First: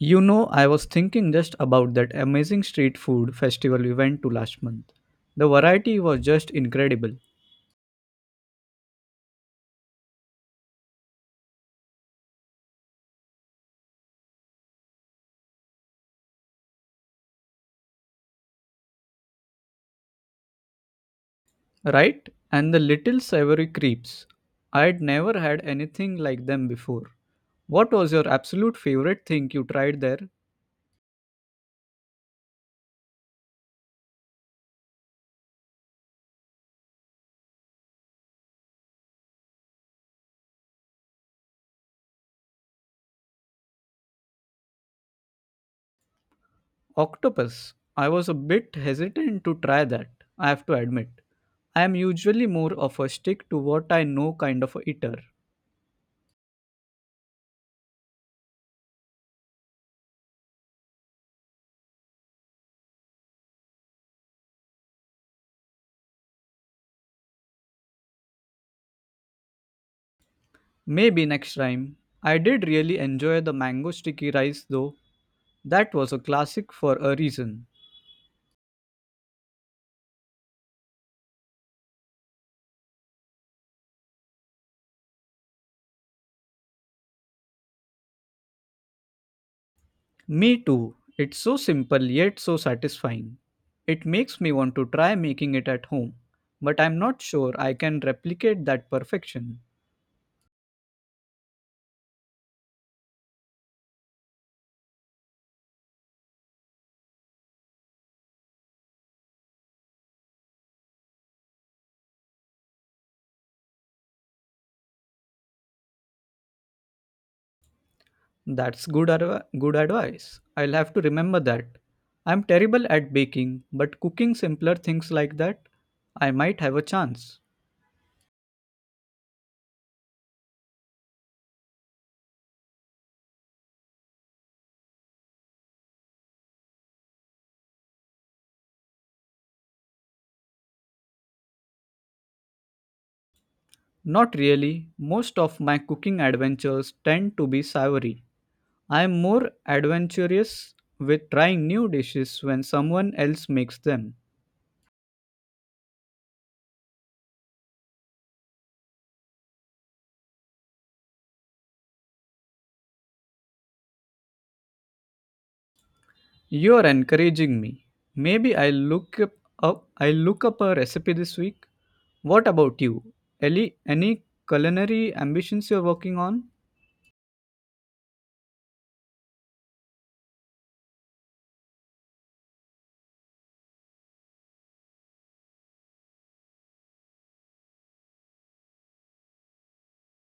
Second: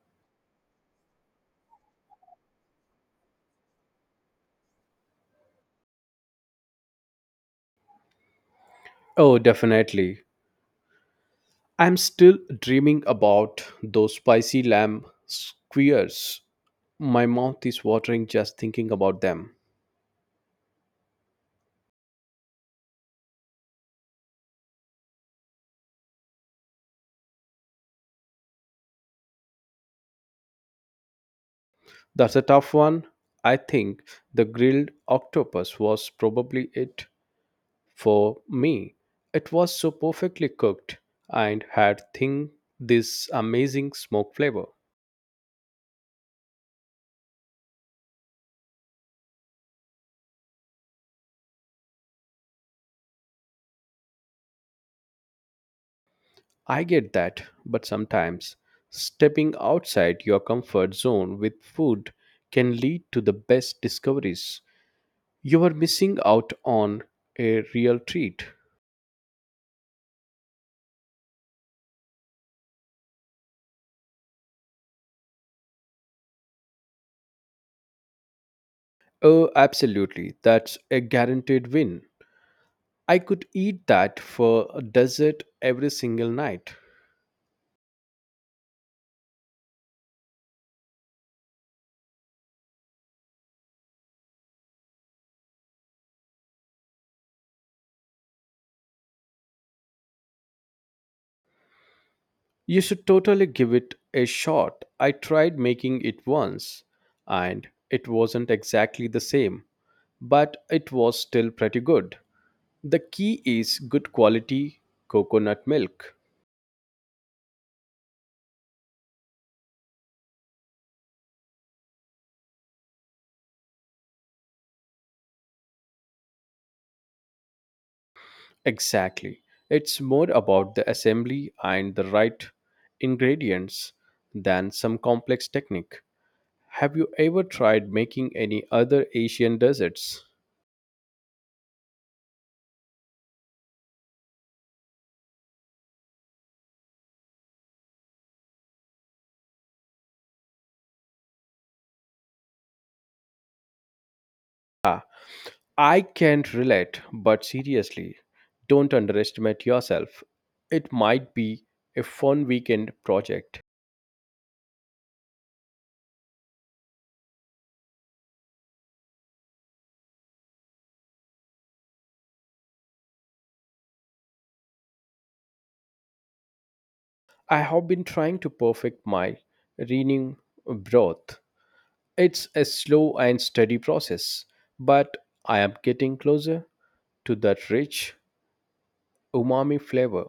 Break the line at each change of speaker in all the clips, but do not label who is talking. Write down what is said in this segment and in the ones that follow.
You know, I was thinking just about that amazing street food festival we went to last month. The variety was just incredible,
Oh, definitely. I'm still dreaming about those spicy lamb squares. My mouth is watering just thinking about them.
right? And the little savory crepes. I'd never had anything like them before. What was your absolute favorite thing you tried there?
That's a tough one. I think the grilled octopus was probably it for me. It was so perfectly cooked and had thing this amazing smoke flavor.
Octopus. I was a bit hesitant to try that, I have to admit. I am usually more of a stick to what I know kind of a eater.
I get that, but sometimes stepping outside your comfort zone with food can lead to the best discoveries. You are missing out on a real treat.
Maybe next time. I did really enjoy the mango sticky rice though. That was a classic for a reason.
Oh, absolutely. That's a guaranteed win. I could eat that for a dessert every single night.
Me too. It's so simple yet so satisfying. It makes me want to try making it at home, but I'm not sure I can replicate that perfection.
You should totally give it a shot. I tried making it once, and it wasn't exactly the same, but it was still pretty good. The key is good quality coconut milk.
That's good advice. I'll have to remember that. I'm terrible at baking, but cooking simpler things like that, I might have a chance.
Exactly. It's more about the assembly and the right ingredients than some complex technique. Have you ever tried making any other Asian desserts?
Not really. Most of my cooking adventures tend to be savory. I'm more adventurous with trying new dishes when someone else makes them.
I can't relate, but seriously, don't underestimate yourself. It might be a fun weekend project.
You're encouraging me. Maybe I'll look up, up I'll look up a recipe this week. What about you? Ellie, any culinary ambitions you're working on?
I have been trying to perfect my reading broth. It's a slow and steady process, but I am getting closer to that rich umami flavor.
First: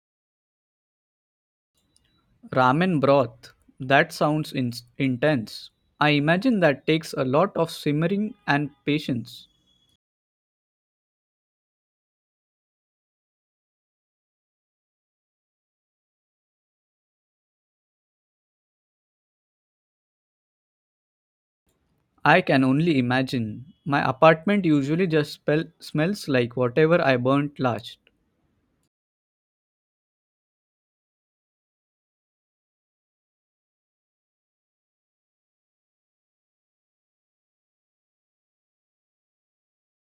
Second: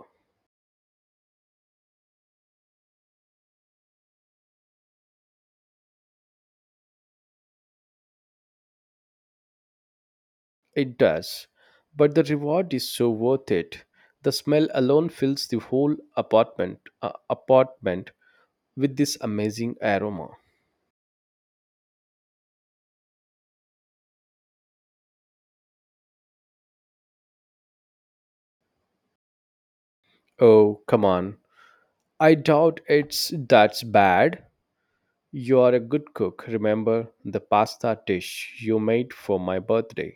Ramen broth. That sounds intense. I imagine that takes a lot of simmering and patience.
It does, but the reward is so worth it. The smell alone fills the whole apartment apartment with this amazing aroma.
I can only imagine. My apartment usually just smells like whatever I burnt last.
Oh, come on. I doubt it's that's bad. You are a good cook. Remember the pasta dish you made for my birthday.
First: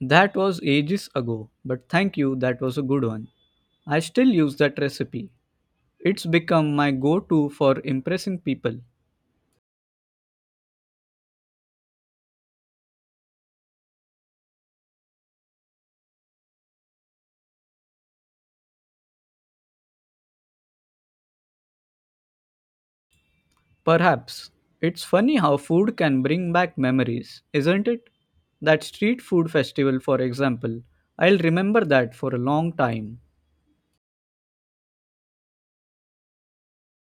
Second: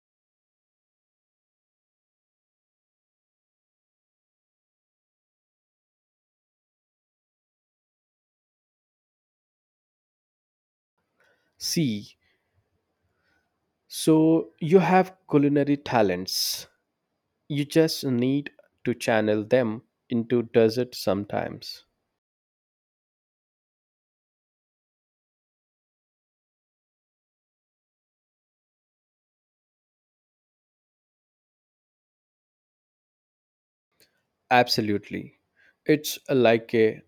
That was ages ago, but thank you, that was a good one. I still use that recipe. It's become my go to for impressing people.
See, so you have culinary talents. You just need to channel them into dessert sometimes.
Perhaps. It's funny how food can bring back memories, isn't it? That street food festival, for example, I'll remember that for a long time.
Absolutely. It's like a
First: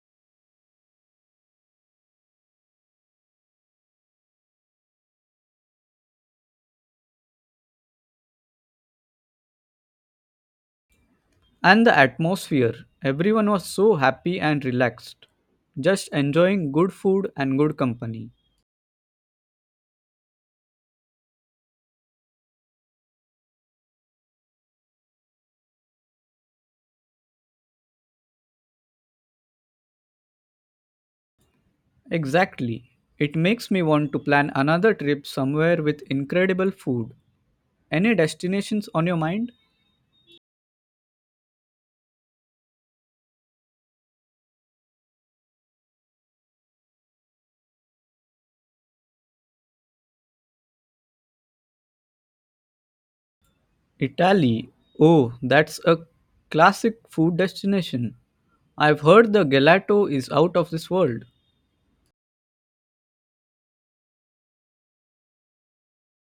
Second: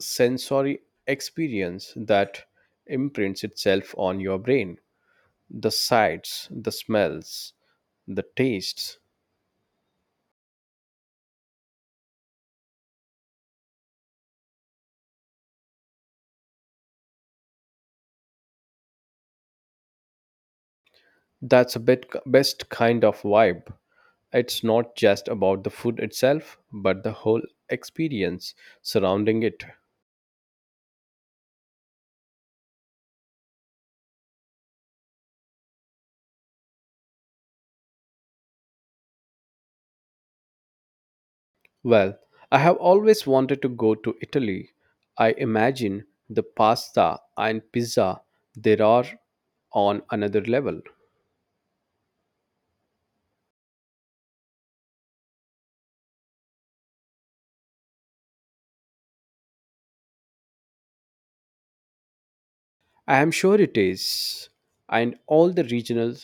sensory experience that imprints itself on your brain. The sights, the smells, the tastes.
And the atmosphere, everyone was so happy and relaxed, just enjoying good food and good company.
That's a bit best kind of vibe. It's not just about the food itself, but the whole experience surrounding it.
Exactly. It makes me want to plan another trip somewhere with incredible food. Any destinations on your mind?
Well, I have always wanted to go to Italy. I imagine the pasta and pizza there are on another level.
Italy. Oh, that's a classic food destination. I've heard the gelato is out of this world.
I am sure it is. And all the regional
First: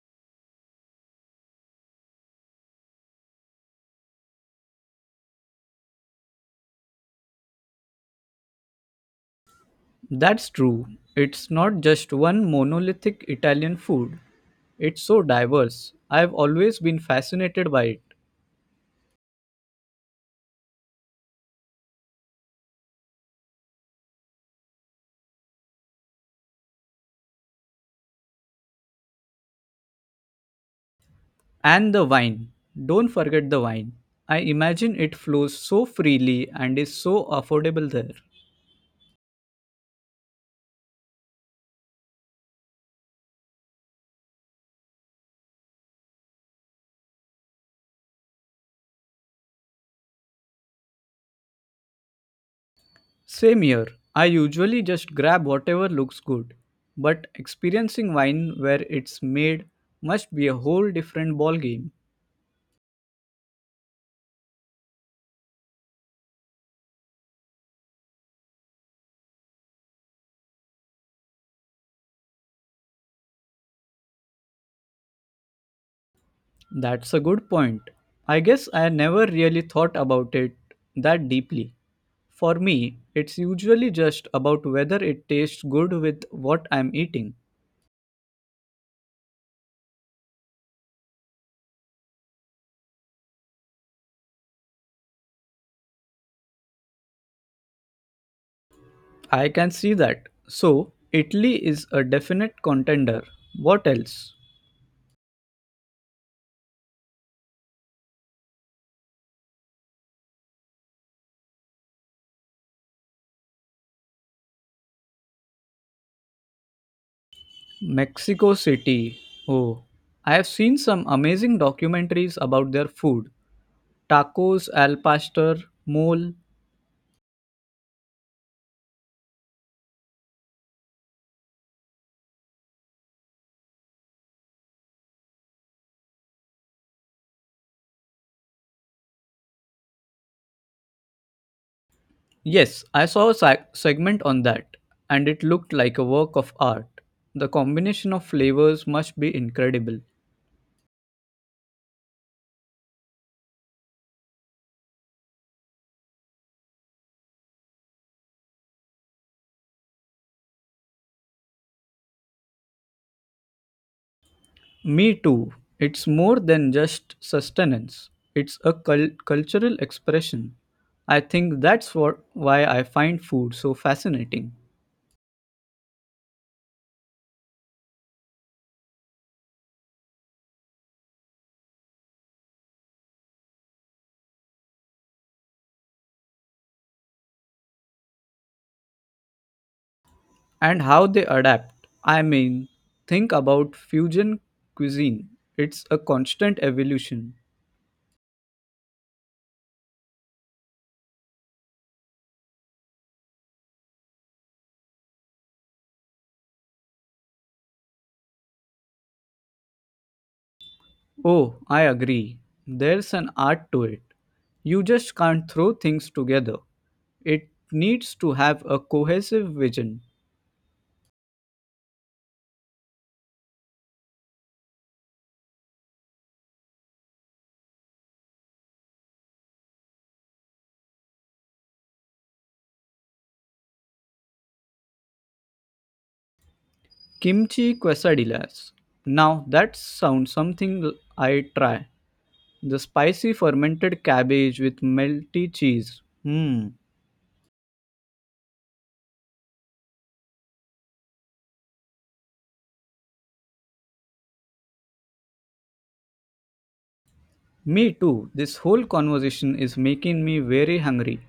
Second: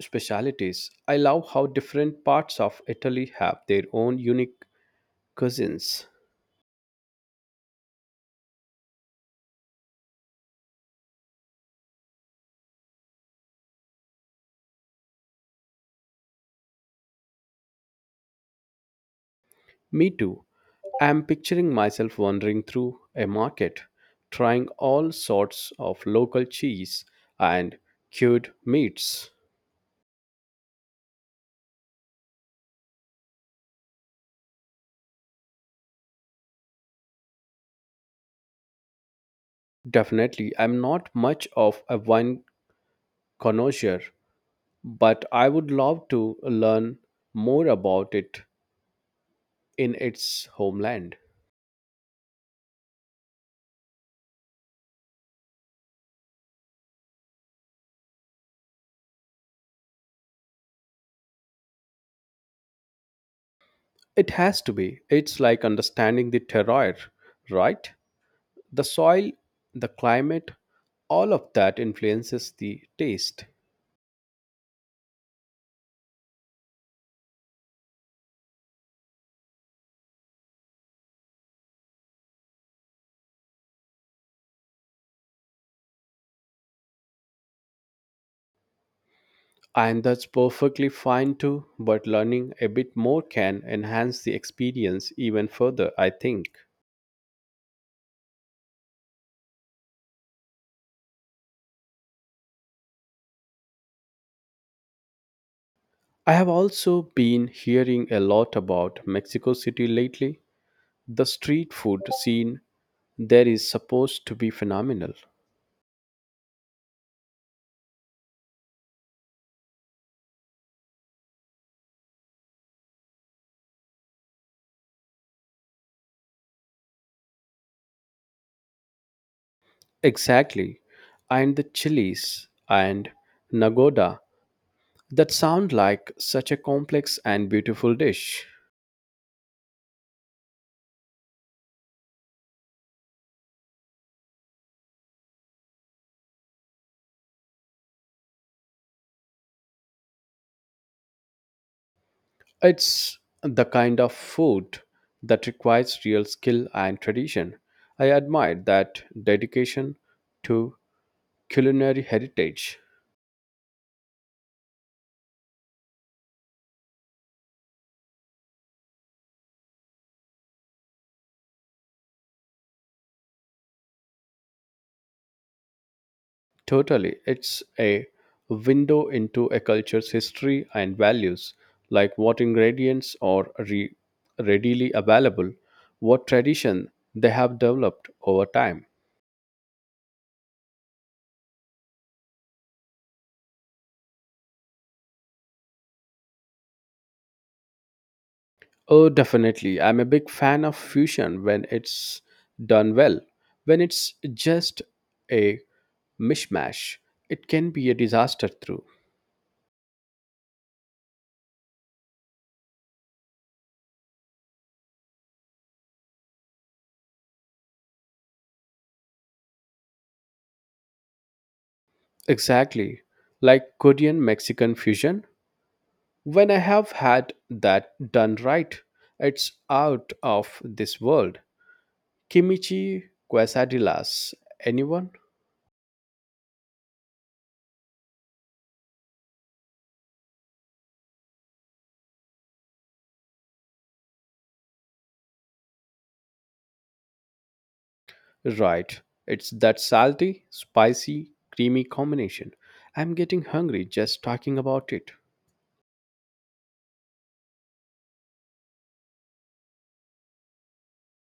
specialities. I love how different parts of Italy have their own unique cuisines.
That's true. It's not just one monolithic Italian food. It's so diverse. I've always been fascinated by it.
Me too. I am picturing myself wandering through a market, trying all sorts of local cheese and cured meats.
And the wine. Don't forget the wine. I imagine it flows so freely and is so affordable there.
Definitely, I'm not much of a wine connoisseur, but I would love to learn more about it in its homeland.
Same here. I usually just grab whatever looks good, but experiencing wine where it's made must be a whole different ballgame.
It has to be. It's like understanding the terroir, right? The soil, the climate, all of that influences the taste.
That's a good point. I guess I never really thought about it that deeply. For me, it's usually just about whether it tastes good with what I'm eating.
And that's perfectly fine too, but learning a bit more can enhance the experience even further, I think.
I can see that. So, Italy is a definite contender. What else?
I have also been hearing a lot about Mexico City lately. The street food scene there is supposed to be phenomenal.
Mexico City. Oh, I have seen some amazing documentaries about their food. Tacos, al pastor, mole.
Exactly. And the chilies and Nagoda that sound like such a complex and beautiful dish.
Yes, I saw a segment on that and it looked like a work of art. The combination of flavors must be incredible.
It's the kind of food that requires real skill and tradition. I admire that dedication to culinary heritage.
Me too. It's more than just sustenance. It's a cultural expression. I think that's what why I find food so fascinating.
Totally, it's a window into a culture's history and values, like what ingredients are readily available, what tradition they have developed over time.
And how they adapt. I mean, think about fusion cuisine. It's a constant evolution.
Oh, definitely. I'm a big fan of fusion when it's done well. When it's just a mishmash, it can be a disaster through.
Oh, I agree. There's an art to it. You just can't throw things together. It needs to have a cohesive vision.
Exactly. Like Korean Mexican fusion. When I have had that done right, it's out of this world. Kimchi quesadillas. Anyone?
Kimchi quesadillas. Now that sounds something I try. The spicy fermented cabbage with melty cheese. Hmm.
Right. It's that salty, spicy, creamy combination. I'm getting hungry just talking about it.
Me too. This whole conversation is making me very hungry.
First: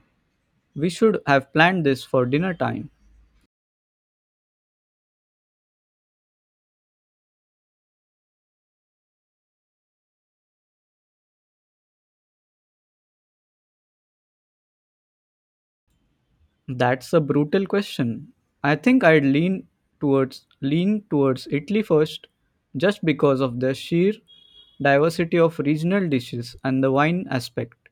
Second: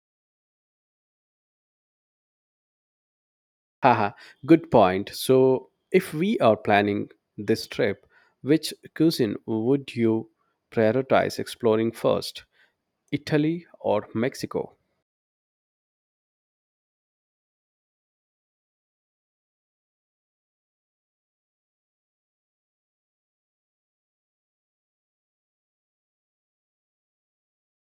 We should have planned this for dinner time.
Haha, good point. So, if we are planning this trip, which cuisine would you prioritize exploring first, Italy or Mexico?
That's a brutal question. I think I'd lean towards Italy first just because of the sheer diversity of regional dishes and the wine aspect.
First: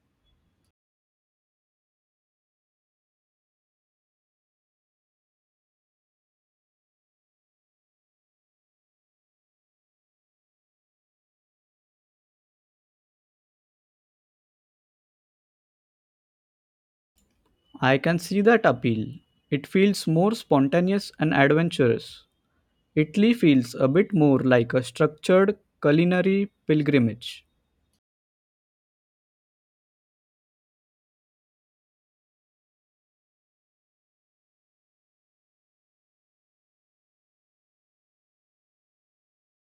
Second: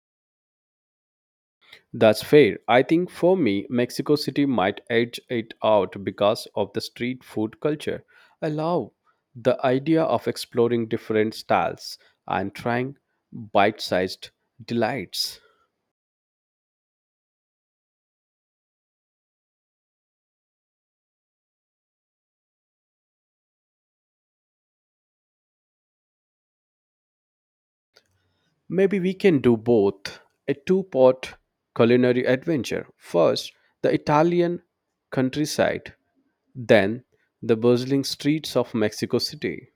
That's fair. I think for me, Mexico City might edge it out because of the street food culture. I love the idea of exploring different styles and trying bite sized delights.
I can see that appeal. It feels more spontaneous and adventurous. Italy feels a bit more like a structured culinary pilgrimage.
Maybe we can do both a two-part culinary adventure. First, the Italian countryside, then, the bustling streets of Mexico City.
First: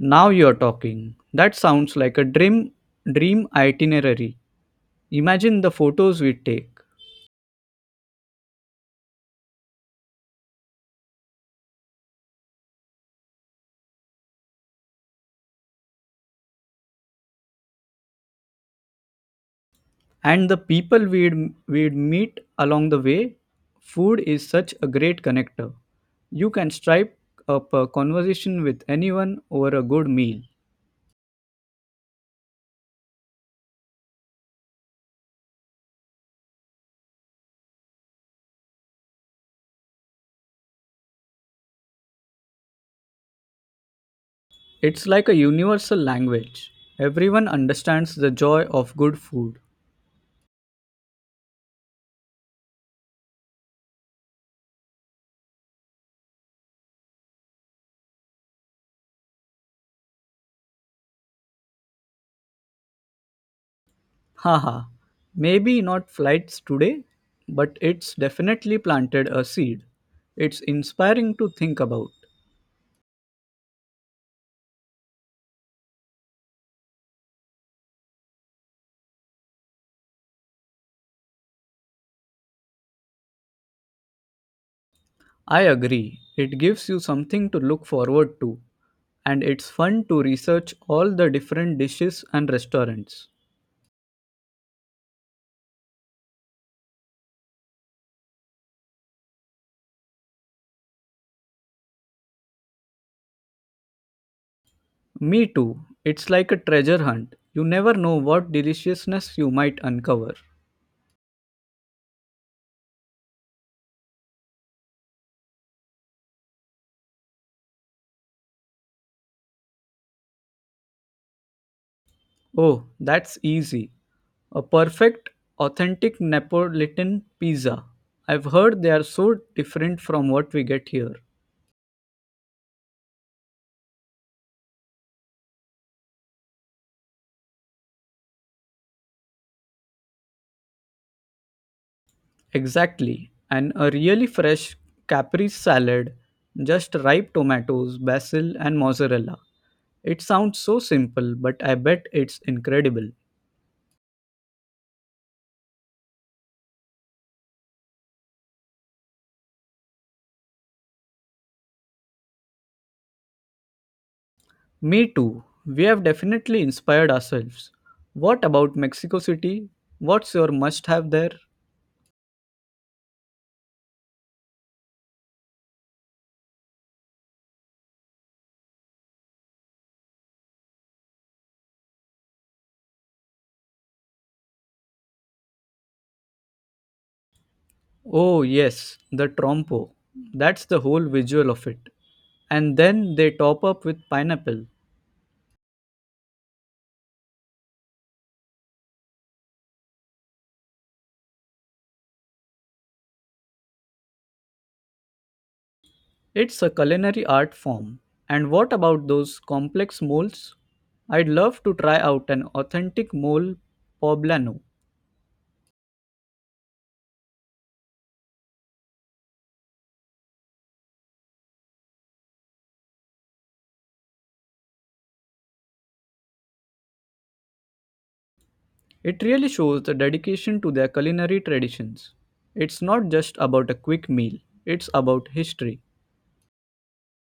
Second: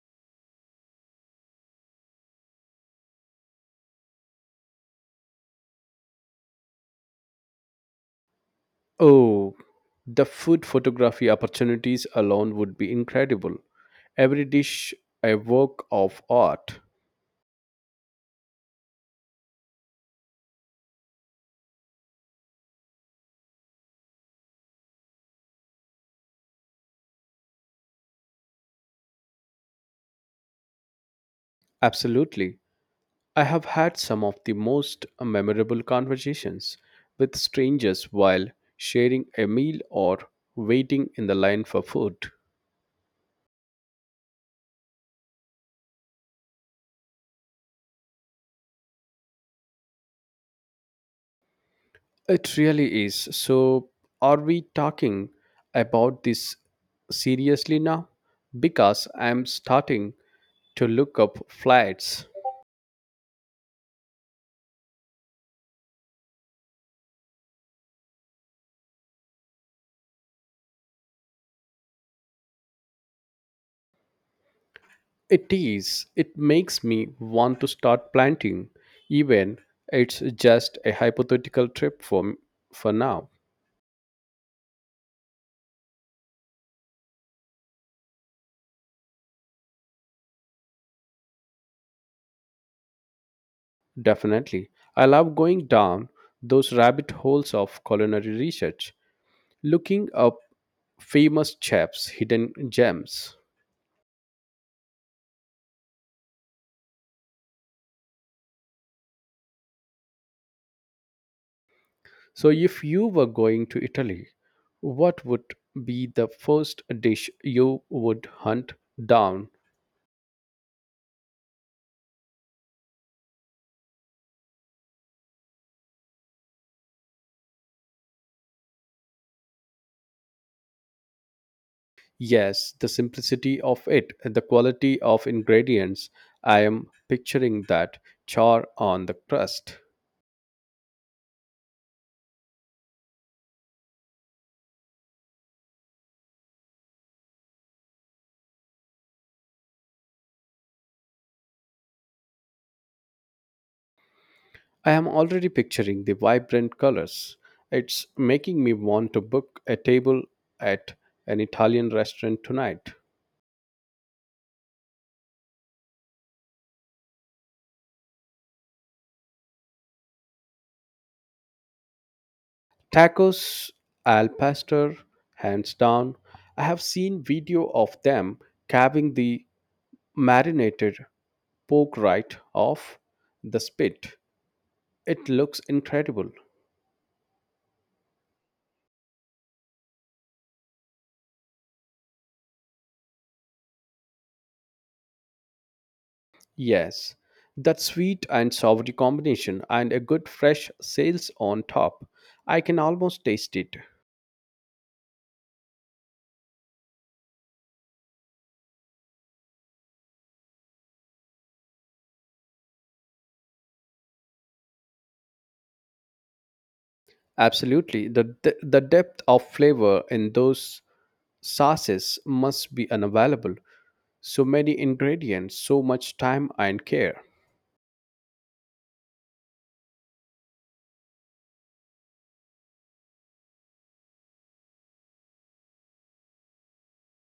Now you're talking. That sounds like a dream itinerary. Imagine the photos we'd take,
Oh, the food photography opportunities alone would be incredible. Every dish a work of art.
and the people we'd meet along the way. Food is such a great connector. You can strike up a conversation with anyone over a good meal.
Absolutely. I have had some of the most memorable conversations with strangers while sharing a meal or waiting in the line for food.
It's like a universal language. Everyone understands the joy of good food.
It really is. So, are we talking about this seriously now? Because I'm starting to look up flats.
Haha, maybe not flights today, but it's definitely planted a seed. It's inspiring to think about.
It is. It makes me want to start planting, even it's just a hypothetical trip for now.
I agree. It gives you something to look forward to, and it's fun to research all the different dishes and restaurants.
Definitely, I love going down those rabbit holes of culinary research, looking up famous chefs' hidden gems.
Me too. It's like a treasure hunt. You never know what deliciousness you might uncover.
So, if you were going to Italy, what would be the first dish you would hunt down?
Oh, that's easy. A perfect, authentic Neapolitan pizza. I've heard they are so different from what we get here.
Yes, the simplicity of it, the quality of ingredients. I am picturing that char on the crust.
Exactly. And a really fresh Capri salad, just ripe tomatoes, basil, and mozzarella. It sounds so simple, but I bet it's incredible.
I am already picturing the vibrant colors. It's making me want to book a table at an Italian restaurant tonight.
Me too. We have definitely inspired ourselves. What about Mexico City? What's your must have there?
Tacos al pastor, hands down. I have seen video of them carving the marinated pork right off the spit. It looks incredible.
Oh, yes, the trompo. That's the whole visual of it. And then they top up with pineapple.
Yes, that sweet and savory combination and a good fresh sales on top. I can almost taste it.
It's a culinary art form. And what about those complex moles? I'd love to try out an authentic mole poblano.
Absolutely. The depth of flavor in those sauces must be unavailable. So many ingredients, so much time and care.
It really shows the dedication to their culinary traditions. It's not just about a quick meal, it's about history.